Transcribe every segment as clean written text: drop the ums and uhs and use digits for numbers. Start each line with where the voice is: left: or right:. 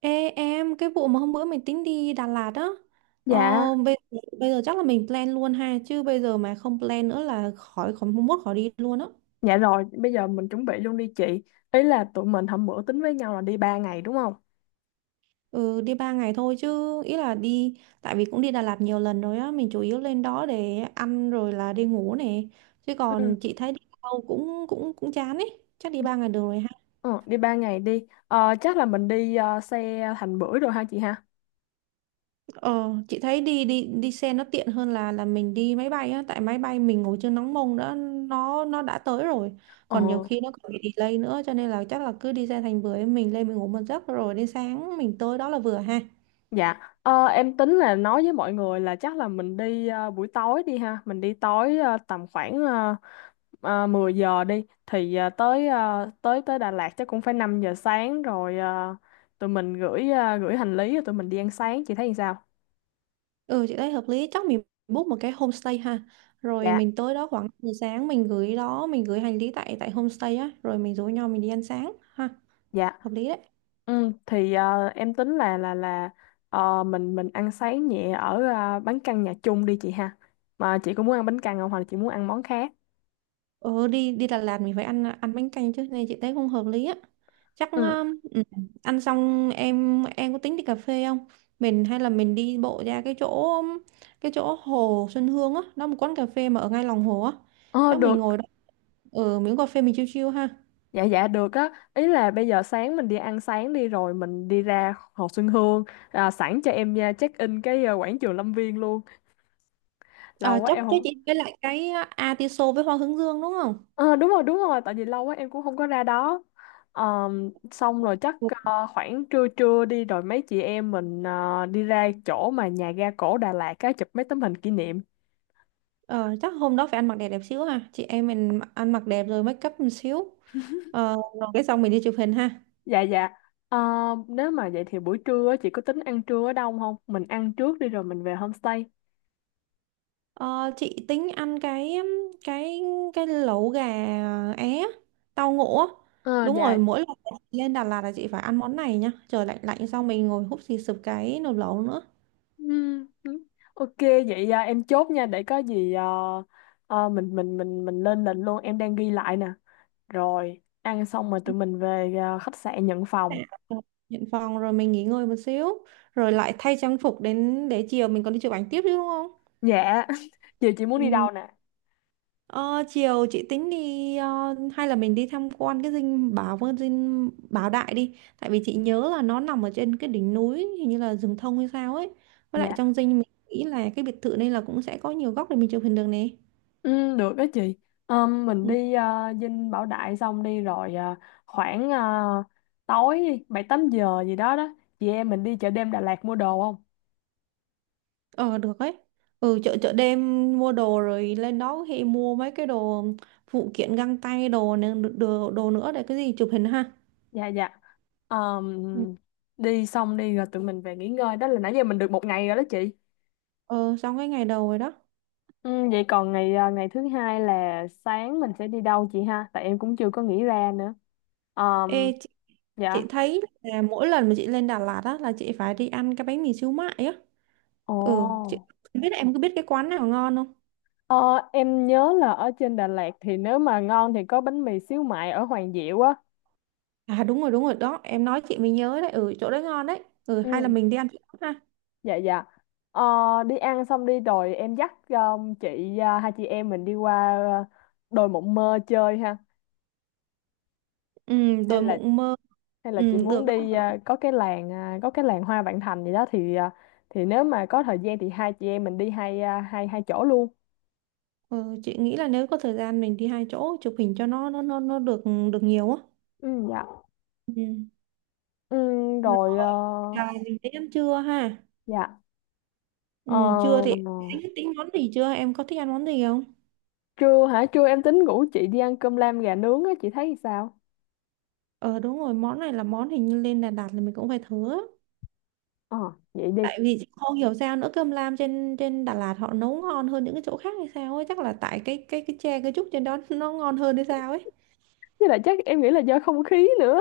right: Ê em, cái vụ mà hôm bữa mình tính đi Đà Lạt á, ờ,
left: Dạ,
right: bây, bây giờ chắc là mình plan luôn ha, chứ bây giờ mà không plan nữa là khỏi khỏi mốt khỏi đi luôn á.
left: dạ rồi, bây giờ mình chuẩn bị luôn đi chị. Ý là tụi mình hôm bữa tính với nhau là đi 3 ngày đúng không?
right: Ừ, đi 3 ngày thôi chứ, tại vì cũng đi Đà Lạt nhiều lần rồi á, mình chủ yếu lên đó để ăn rồi là đi ngủ này. Chứ
left: Ừ.
right: còn chị thấy đi đâu cũng cũng cũng chán ấy, chắc đi 3 ngày được rồi ha.
left: Ờ, đi 3 ngày đi. Ờ, chắc là mình đi xe Thành Bưởi rồi ha chị ha?
right: Ờ, chị thấy đi đi đi xe nó tiện hơn là mình đi máy bay á, tại máy bay mình ngồi chưa nóng mông đã nó đã tới rồi.
left: Ờ,
right: Còn nhiều khi nó còn bị delay nữa, cho nên là chắc là cứ đi ra thành bưởi mình lên mình ngủ một giấc rồi đến sáng mình tới đó là vừa ha.
left: dạ. Ờ, em tính là nói với mọi người là chắc là mình đi buổi tối đi ha. Mình đi tối tầm khoảng 10 giờ đi. Thì ờ, tới tới Đà Lạt chắc cũng phải 5 giờ sáng rồi, tụi mình gửi hành lý rồi tụi mình đi ăn sáng. Chị thấy như sao?
right: Ừ, chị thấy hợp lý, chắc mình book một cái homestay ha. Rồi
left: Dạ.
right: mình tới đó khoảng 10 sáng mình gửi đó, mình gửi hành lý tại tại homestay á, rồi mình rủ nhau mình đi ăn sáng ha.
left: Dạ.
right: Hợp lý đấy.
left: Ừ, thì em tính là mình ăn sáng nhẹ ở bánh căn nhà chung đi chị ha. Mà chị có muốn ăn bánh căn không hoặc là chị muốn ăn món khác?
right: Ờ, đi đi Đà Lạt mình phải ăn ăn bánh canh chứ, nên chị thấy không hợp lý á. Chắc
left: Ừ.
right: ừ, ăn xong em có tính đi cà phê không, mình hay là mình đi bộ ra um, cái chỗ hồ Xuân Hương á, nó một quán cà phê mà ở ngay lòng hồ á,
left: Ờ,
right: chắc mình
left: được.
right: ngồi đó ở miếng cà phê mình chill chill ha.
left: Dạ, dạ, được á. Ý là bây giờ sáng mình đi ăn sáng đi rồi mình đi ra Hồ Xuân Hương, à, sẵn cho em nha, check in cái quảng trường Lâm Viên luôn. Lâu
right: À,
left: quá
right: chắc
left: em
right: chắc
left: không.
right: chị với lại cái atiso với hoa hướng dương đúng không.
left: Ờ, đúng rồi, đúng rồi, tại vì lâu quá em cũng không có ra đó. Ờ, xong rồi chắc khoảng trưa trưa đi rồi mấy chị em mình đi ra chỗ mà nhà ga cổ Đà Lạt á, chụp mấy tấm hình kỷ niệm.
right: Ờ, chắc hôm đó phải ăn mặc đẹp đẹp xíu ha, chị em mình ăn mặc đẹp rồi make up một xíu. Ờ, rồi cái xong mình đi chụp hình ha.
left: Dạ, dạ. Ờ, nếu mà vậy thì buổi trưa á, chị có tính ăn trưa ở đâu không? Mình ăn trước đi rồi mình về homestay.
right: Ờ, chị tính ăn cái cái cái lẩu gà é tàu ngũ á.
left: Ờ,
right: Đúng
left: dạ.
right: rồi, mỗi lần chị lên Đà Lạt là chị phải ăn món này nha, trời lạnh lạnh xong mình ngồi húp xì sụp cái nồi lẩu nữa.
left: Ừm, ừm. Ok vậy à, em chốt nha, để có gì mình lên lịch luôn, em đang ghi lại nè. Rồi ăn xong rồi tụi mình về à, khách sạn nhận
right: Dạ.
left: phòng.
right: Nhận phòng rồi mình nghỉ ngơi một xíu rồi lại thay trang phục đến để chiều mình còn đi chụp ảnh tiếp chứ đúng không.
left: Dạ, chị muốn đi
right: Ừ,
left: đâu nè?
right: ờ, chiều chị tính đi hay là mình đi tham quan cái dinh Bảo Đại đi, tại vì chị nhớ là nó nằm ở trên cái đỉnh núi hình như là rừng thông hay sao ấy, với lại
left: Dạ,
right: trong dinh mình nghĩ là cái biệt thự này là cũng sẽ có nhiều góc để mình chụp hình được nè.
left: ừ, được đó chị. Mình
right: Ừ,
left: đi Dinh Bảo Đại xong đi rồi khoảng tối 7-8 giờ gì đó đó. Chị em mình đi chợ đêm Đà Lạt mua đồ không?
right: ờ, được ấy. Ừ, chợ chợ đêm mua đồ rồi lên đó thì mua mấy cái đồ phụ kiện găng tay đồ, nữa để cái gì chụp hình ha.
left: Dạ, dạ. Ờm,
right: Ừ,
left: Đi xong đi rồi tụi mình về nghỉ ngơi. Đó là nãy giờ mình được một ngày rồi đó chị.
right: ờ xong cái ngày đầu rồi đó.
left: Ừ, vậy còn ngày thứ hai là sáng mình sẽ đi đâu chị ha? Tại em cũng chưa có nghĩ ra nữa. Ờm,
right: Ê,
left: dạ.
right: chị thấy là mỗi lần mà chị lên Đà Lạt á là chị phải đi ăn cái bánh mì xíu mại á.
left: Ồ.
right: Ừ, chị không biết em có biết cái quán nào ngon không.
left: Ờ, em nhớ là ở trên Đà Lạt thì nếu mà ngon thì có bánh mì xíu mại ở Hoàng Diệu á.
right: À đúng rồi đó, em nói chị mới nhớ đấy, ừ chỗ đấy ngon đấy. Ừ, hay là
left: Ừ,
right: mình đi ăn chỗ đó ha.
left: dạ, dạ. Ờ, đi ăn xong đi rồi em dắt chị à, hai chị em mình đi qua à, đồi Mộng Mơ chơi ha.
right: Ừ,
left: Hay
right: đồi
left: là
right: mộng mơ.
left: hay là chị
right: Ừ,
left: muốn
right: được
left: đi
right: á.
left: à, có cái làng Hoa Vạn Thành gì đó thì thì nếu mà có thời gian thì hai chị em mình đi hai à, hai hai chỗ luôn.
right: Ừ, chị nghĩ là nếu có thời gian mình đi hai chỗ chụp hình cho nó được được nhiều á.
left: Ừ, dạ.
right: Ừ,
left: Ừ,
right: rồi
left: rồi
right: là mình đến ăn trưa ha.
left: dạ.
right: Ừ,
left: Ờ,
right: trưa thì tính tính món gì chưa, em có thích ăn món gì không.
left: trưa hả? Trưa em tính ngủ chị, đi ăn cơm lam gà nướng á, chị thấy sao?
right: Ờ đúng rồi, món này là món hình như lên Đà Lạt là mình cũng phải thử á.
left: Ờ, vậy đi.
right: Tại vì chị không hiểu sao nữa, cơm lam trên trên Đà Lạt họ nấu ngon hơn những cái chỗ khác hay sao ấy, chắc là tại cái tre cái trúc trên đó nó ngon hơn hay sao ấy.
left: Với lại chắc em nghĩ là do không khí nữa.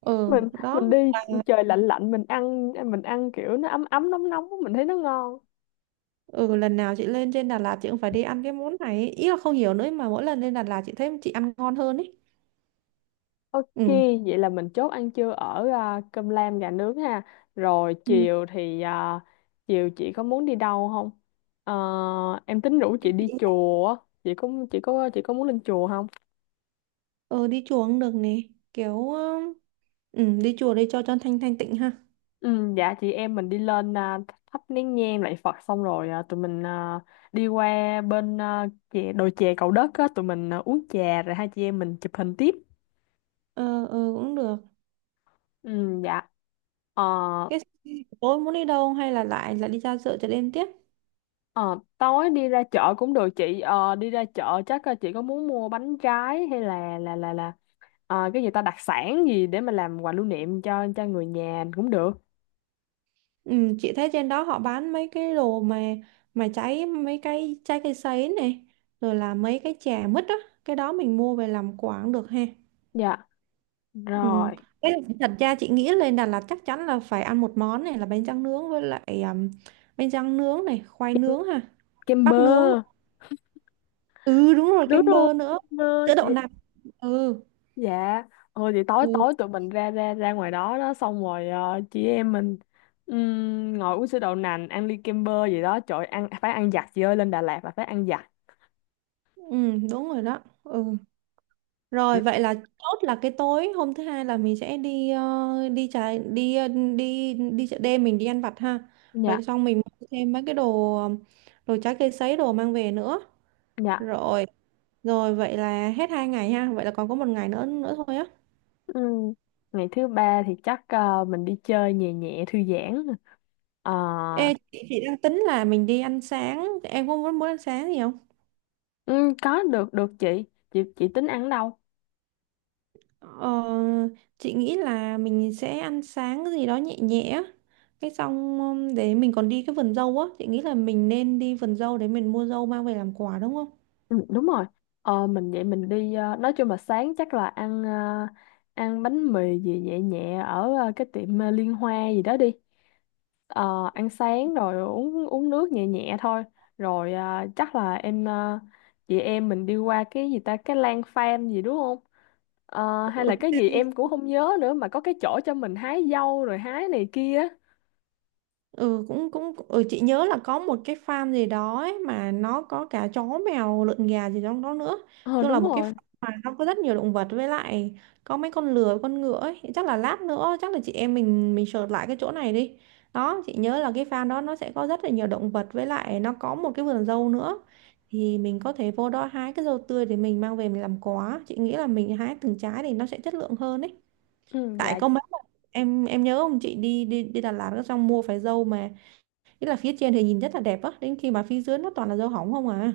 right: Ừ
left: Mình
right: đó
left: mình đi
right: là,
left: trời lạnh lạnh, mình ăn kiểu nó ấm ấm nóng nóng mình thấy nó ngon.
right: ừ lần nào chị lên trên Đà Lạt chị cũng phải đi ăn cái món này ấy. Ý là không hiểu nữa mà mỗi lần lên Đà Lạt chị thấy chị ăn ngon hơn ấy.
left: Ok,
right: Ừ.
left: vậy là mình chốt ăn trưa ở cơm lam gà nướng ha. Rồi
right: Ừ.
left: chiều thì chiều chị có muốn đi đâu không? Ờ, em tính rủ chị đi
right: Chị-,
left: chùa. Chị có muốn lên chùa không?
right: ừ, đi chùa cũng được nè, kiểu ừ, đi chùa đi cho thanh thanh tịnh ha.
left: Ừ, dạ, chị em mình đi lên à, thắp nén nhang lạy Phật xong rồi à, tụi mình à, đi qua bên à, đồi chè Cầu Đất á, tụi mình à, uống trà rồi hai chị em mình chụp hình tiếp.
right: Ờ, ừ, cũng được.
left: Ừ, dạ. Ờ,
right: Cái tối muốn đi đâu hay là lại lại đi ra chợ chợ đêm tiếp.
left: ờ, tối đi ra chợ cũng được chị. Ờ, đi ra chợ chắc chị có muốn mua bánh trái hay là cái gì ta đặc sản gì để mà làm quà lưu niệm cho người nhà cũng được.
right: Ừ, chị thấy trên đó họ bán mấy cái đồ mà cháy mấy cái trái cây sấy này rồi là mấy cái chè mứt á, cái đó mình mua về làm quà cũng được ha.
left: Dạ.
right: Ừ.
left: Rồi,
right: Cái thật ra chị nghĩ lên Đà Lạt chắc chắn là phải ăn một món này là bánh tráng nướng, với lại bánh tráng nướng này khoai nướng ha,
left: kem bơ.
right: bắp nướng. Ừ đúng rồi,
left: Đúng
right: kem
left: rồi,
right: bơ nữa,
left: kem bơ
right: sữa
left: chị.
right: đậu nạc. Ừ.
left: Dạ, thôi thì tối
right: Ừ,
left: tối tụi mình ra ra ra ngoài đó đó xong rồi chị em mình ngồi uống sữa đậu nành, ăn ly kem bơ gì đó, trời ơi, ăn phải ăn giặt chị ơi, lên Đà Lạt là phải ăn giặt.
right: ừ đúng rồi đó ừ. Rồi vậy là chốt là cái tối hôm thứ hai là mình sẽ đi ờ, đi trái đi ờ, đi đi chợ đêm mình đi ăn vặt ha.
left: Dạ,
right: Rồi xong mình mua thêm mấy cái đồ đồ trái cây sấy đồ mang về nữa.
left: dạ.
right: Rồi Rồi vậy là hết hai ngày ha. Vậy là còn có một ngày nữa nữa thôi á.
left: Ừm, Ngày thứ ba thì chắc mình đi chơi nhẹ nhẹ thư giãn. Ờ,
right: Ê chị đang tính là mình đi ăn sáng. Em có muốn muốn ăn sáng gì không?
left: có được, được chị. Chị tính ăn ở đâu?
right: Ờ, chị nghĩ là mình sẽ ăn sáng cái gì đó nhẹ nhẹ á. Cái xong để mình còn đi cái vườn dâu á, chị nghĩ là mình nên đi vườn dâu để mình mua dâu mang về làm quà đúng không.
left: Ừ, đúng rồi. Ờ, mình vậy mình đi nói chung là sáng chắc là ăn, ăn bánh mì gì nhẹ nhẹ ở cái tiệm Liên Hoa gì đó đi. Ờ, ăn sáng rồi uống uống nước nhẹ nhẹ thôi rồi chắc là em chị em mình đi qua cái gì ta cái lan farm gì đúng không? Ờ, hay là cái
right: Ok,
left: gì em cũng không nhớ nữa mà có cái chỗ cho mình hái dâu rồi hái này kia á.
right: ừ cũng cũng ừ, chị nhớ là có một cái farm gì đó ấy, mà nó có cả chó mèo lợn gà gì trong đó nữa.
left: Ờ,
right: Chung
left: đúng
right: là một cái farm
left: rồi.
right: mà nó có rất nhiều động vật, với lại có mấy con lừa con ngựa ấy, chắc là lát nữa chắc là chị em mình search lại cái chỗ này đi. Đó, chị nhớ là cái farm đó nó sẽ có rất là nhiều động vật, với lại nó có một cái vườn dâu nữa, thì mình có thể vô đó hái cái dâu tươi để mình mang về mình làm quà, chị nghĩ là mình hái từng trái thì nó sẽ chất lượng hơn ấy.
left: Ừ,
right: Tại
left: dạ,
right: có
left: dạ.
right: mấy em nhớ không, chị đi đi đi Đà Lạt xong mua phải dâu mà nghĩa là phía trên thì nhìn rất là đẹp á, đến khi mà phía dưới nó toàn là dâu hỏng không à.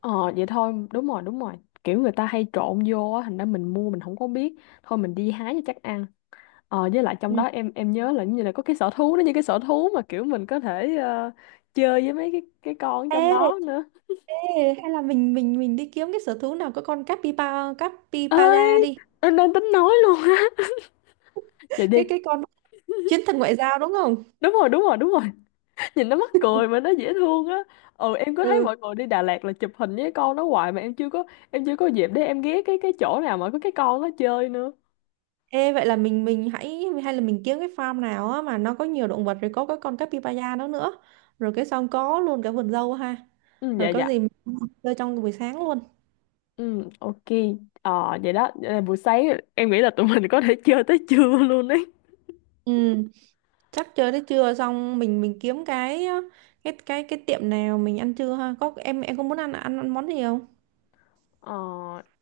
left: Ờ vậy thôi, đúng rồi, đúng rồi. Kiểu người ta hay trộn vô á, thành ra mình mua mình không có biết. Thôi mình đi hái cho chắc ăn. Ờ với lại trong đó
right: Ừ.
left: em nhớ là như là có cái sở thú, nó như cái sở thú mà kiểu mình có thể chơi với mấy cái con trong
right: Ê,
left: đó nữa.
right: ê, hay là mình đi kiếm cái sở thú nào có con capybara capybara
left: Ơi,
right: đi.
left: em đang tính nói luôn á. Vậy đi.
right: Cái con chiến thần ngoại giao đúng không?
left: Đúng rồi, đúng rồi, đúng rồi. Nhìn nó mắc cười mà nó dễ thương á. Ừ, em cứ thấy
right: Ừ.
left: mọi người đi Đà Lạt là chụp hình với con nó hoài mà em chưa có. Em chưa có dịp để em ghé cái chỗ nào mà có cái con nó chơi nữa.
right: Ê vậy là mình hay là mình kiếm cái farm nào á mà nó có nhiều động vật rồi có cái con capybara đó nữa. Rồi cái xong có luôn cả vườn dâu ha.
left: Ừ, dạ,
right: Rồi có
left: dạ.
right: gì mình chơi trong buổi sáng luôn.
left: Ừ, ok. Ờ vậy đó, vậy là buổi sáng em nghĩ là tụi mình có thể chơi tới trưa luôn đấy.
right: Ừ, chắc chơi tới trưa xong mình kiếm cái cái tiệm nào mình ăn trưa ha. Có em có muốn ăn ăn, ăn món gì không?
left: Ờ,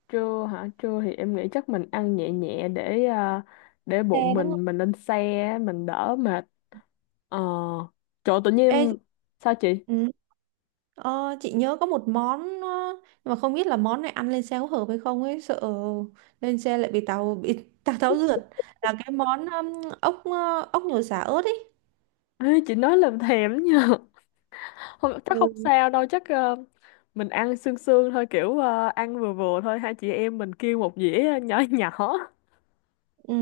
left: trưa hả, trưa thì em nghĩ chắc mình ăn nhẹ nhẹ để để
right: Chè
left: bụng
right: đúng không?
left: mình lên xe mình đỡ mệt. Ờ, trời ơi, tự
right: Ê,
left: nhiên sao chị.
right: ừ, ờ, chị nhớ có một món ờ, nhưng mà không biết là món này ăn lên xe có hợp hay không ấy, sợ lên xe lại bị tàu bị tàu tháo rượt, là cái món ốc ốc nhồi sả ớt ấy.
left: Ê, chị nói làm thèm nha. Không, chắc không
right: Ừ.
left: sao đâu chắc, mình ăn sương sương thôi kiểu, ăn vừa vừa thôi, hai chị em mình kêu một dĩa nhỏ nhỏ.
right: Ừ,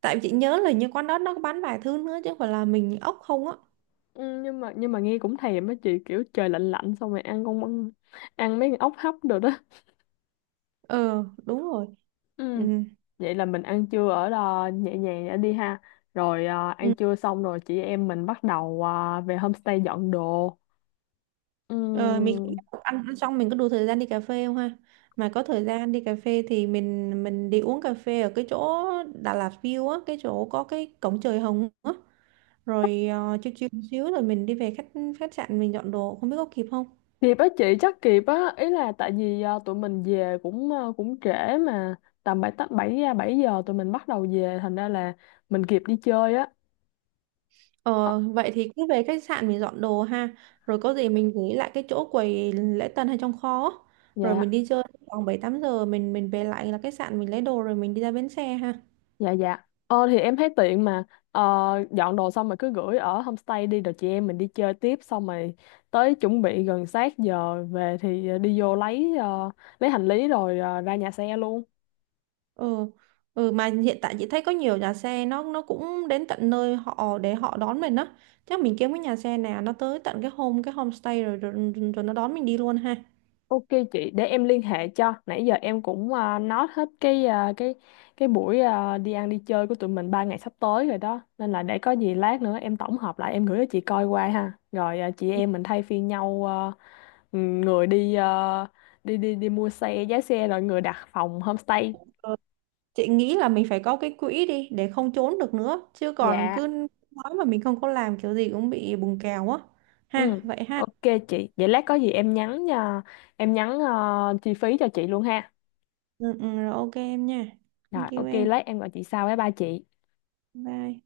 right: tại chị nhớ là như quán đó nó có bán vài thứ nữa chứ không phải là mình ốc không á.
left: Ừ, nhưng mà nghe cũng thèm á chị, kiểu trời lạnh lạnh xong rồi ăn mấy con ốc hấp được đó
right: Ờ đúng rồi. Ừ.
left: ừ. Vậy là mình ăn trưa ở đó nhẹ nhàng đã đi ha. Rồi ăn
right: Ừ.
left: trưa xong rồi chị em mình bắt đầu về homestay dọn đồ. Ừ.
right: Ờ, mình cũng ăn ăn xong mình có đủ thời gian đi cà phê không ha? Mà có thời gian đi cà phê thì mình đi uống cà phê ở cái chỗ Đà Lạt View á, cái chỗ có cái cổng trời hồng á. Rồi ờ, chill chill một xíu rồi mình đi về khách khách sạn mình dọn đồ, không biết có kịp không?
left: Kịp á chị, chắc kịp á, ý là tại vì tụi mình về cũng cũng trễ mà tầm bảy tám bảy à, 7 giờ tụi mình bắt đầu về, thành ra là mình kịp đi chơi á. Ờ,
right: Ờ, vậy thì cứ về khách sạn mình dọn đồ ha. Rồi có gì mình gửi lại cái chỗ quầy lễ tân hay trong kho á. Rồi mình
left: dạ,
right: đi chơi khoảng 7 8 giờ mình về lại là khách sạn mình lấy đồ rồi mình đi ra bến xe ha.
left: dạ, dạ. Ờ thì em thấy tiện mà, ờ, dọn đồ xong rồi cứ gửi ở homestay đi rồi chị em mình đi chơi tiếp, xong rồi tới chuẩn bị gần sát giờ về thì đi vô lấy hành lý rồi ra nhà xe luôn.
right: Ừ. Ừ mà hiện tại chị thấy có nhiều nhà xe nó cũng đến tận nơi họ để họ đón mình á. Chắc mình kiếm cái nhà xe nào nó tới tận cái cái homestay rồi, rồi nó đón mình đi luôn ha.
left: Ok chị, để em liên hệ cho. Nãy giờ em cũng nói hết cái cái buổi đi ăn đi chơi của tụi mình 3 ngày sắp tới rồi đó. Nên là để có gì lát nữa em tổng hợp lại, em gửi cho chị coi qua ha. Rồi chị em mình thay phiên nhau à, người đi à, đi đi đi mua xe, giá xe, rồi người đặt phòng homestay.
right: Ờ, chị nghĩ là mình phải có cái quỹ đi để không trốn được nữa, chứ còn
left: Dạ.
right: cứ nói mà mình không có làm kiểu gì cũng bị bùng kèo á. Ha,
left: Ừ,
right: vậy ha.
left: ok chị. Vậy lát có gì em nhắn chi phí cho chị luôn ha.
right: Ừ, ừ, rồi ok em nha.
left: Rồi
right: Thank you
left: ok,
right: em.
left: lát em gọi chị sau với ba chị.
right: Bye.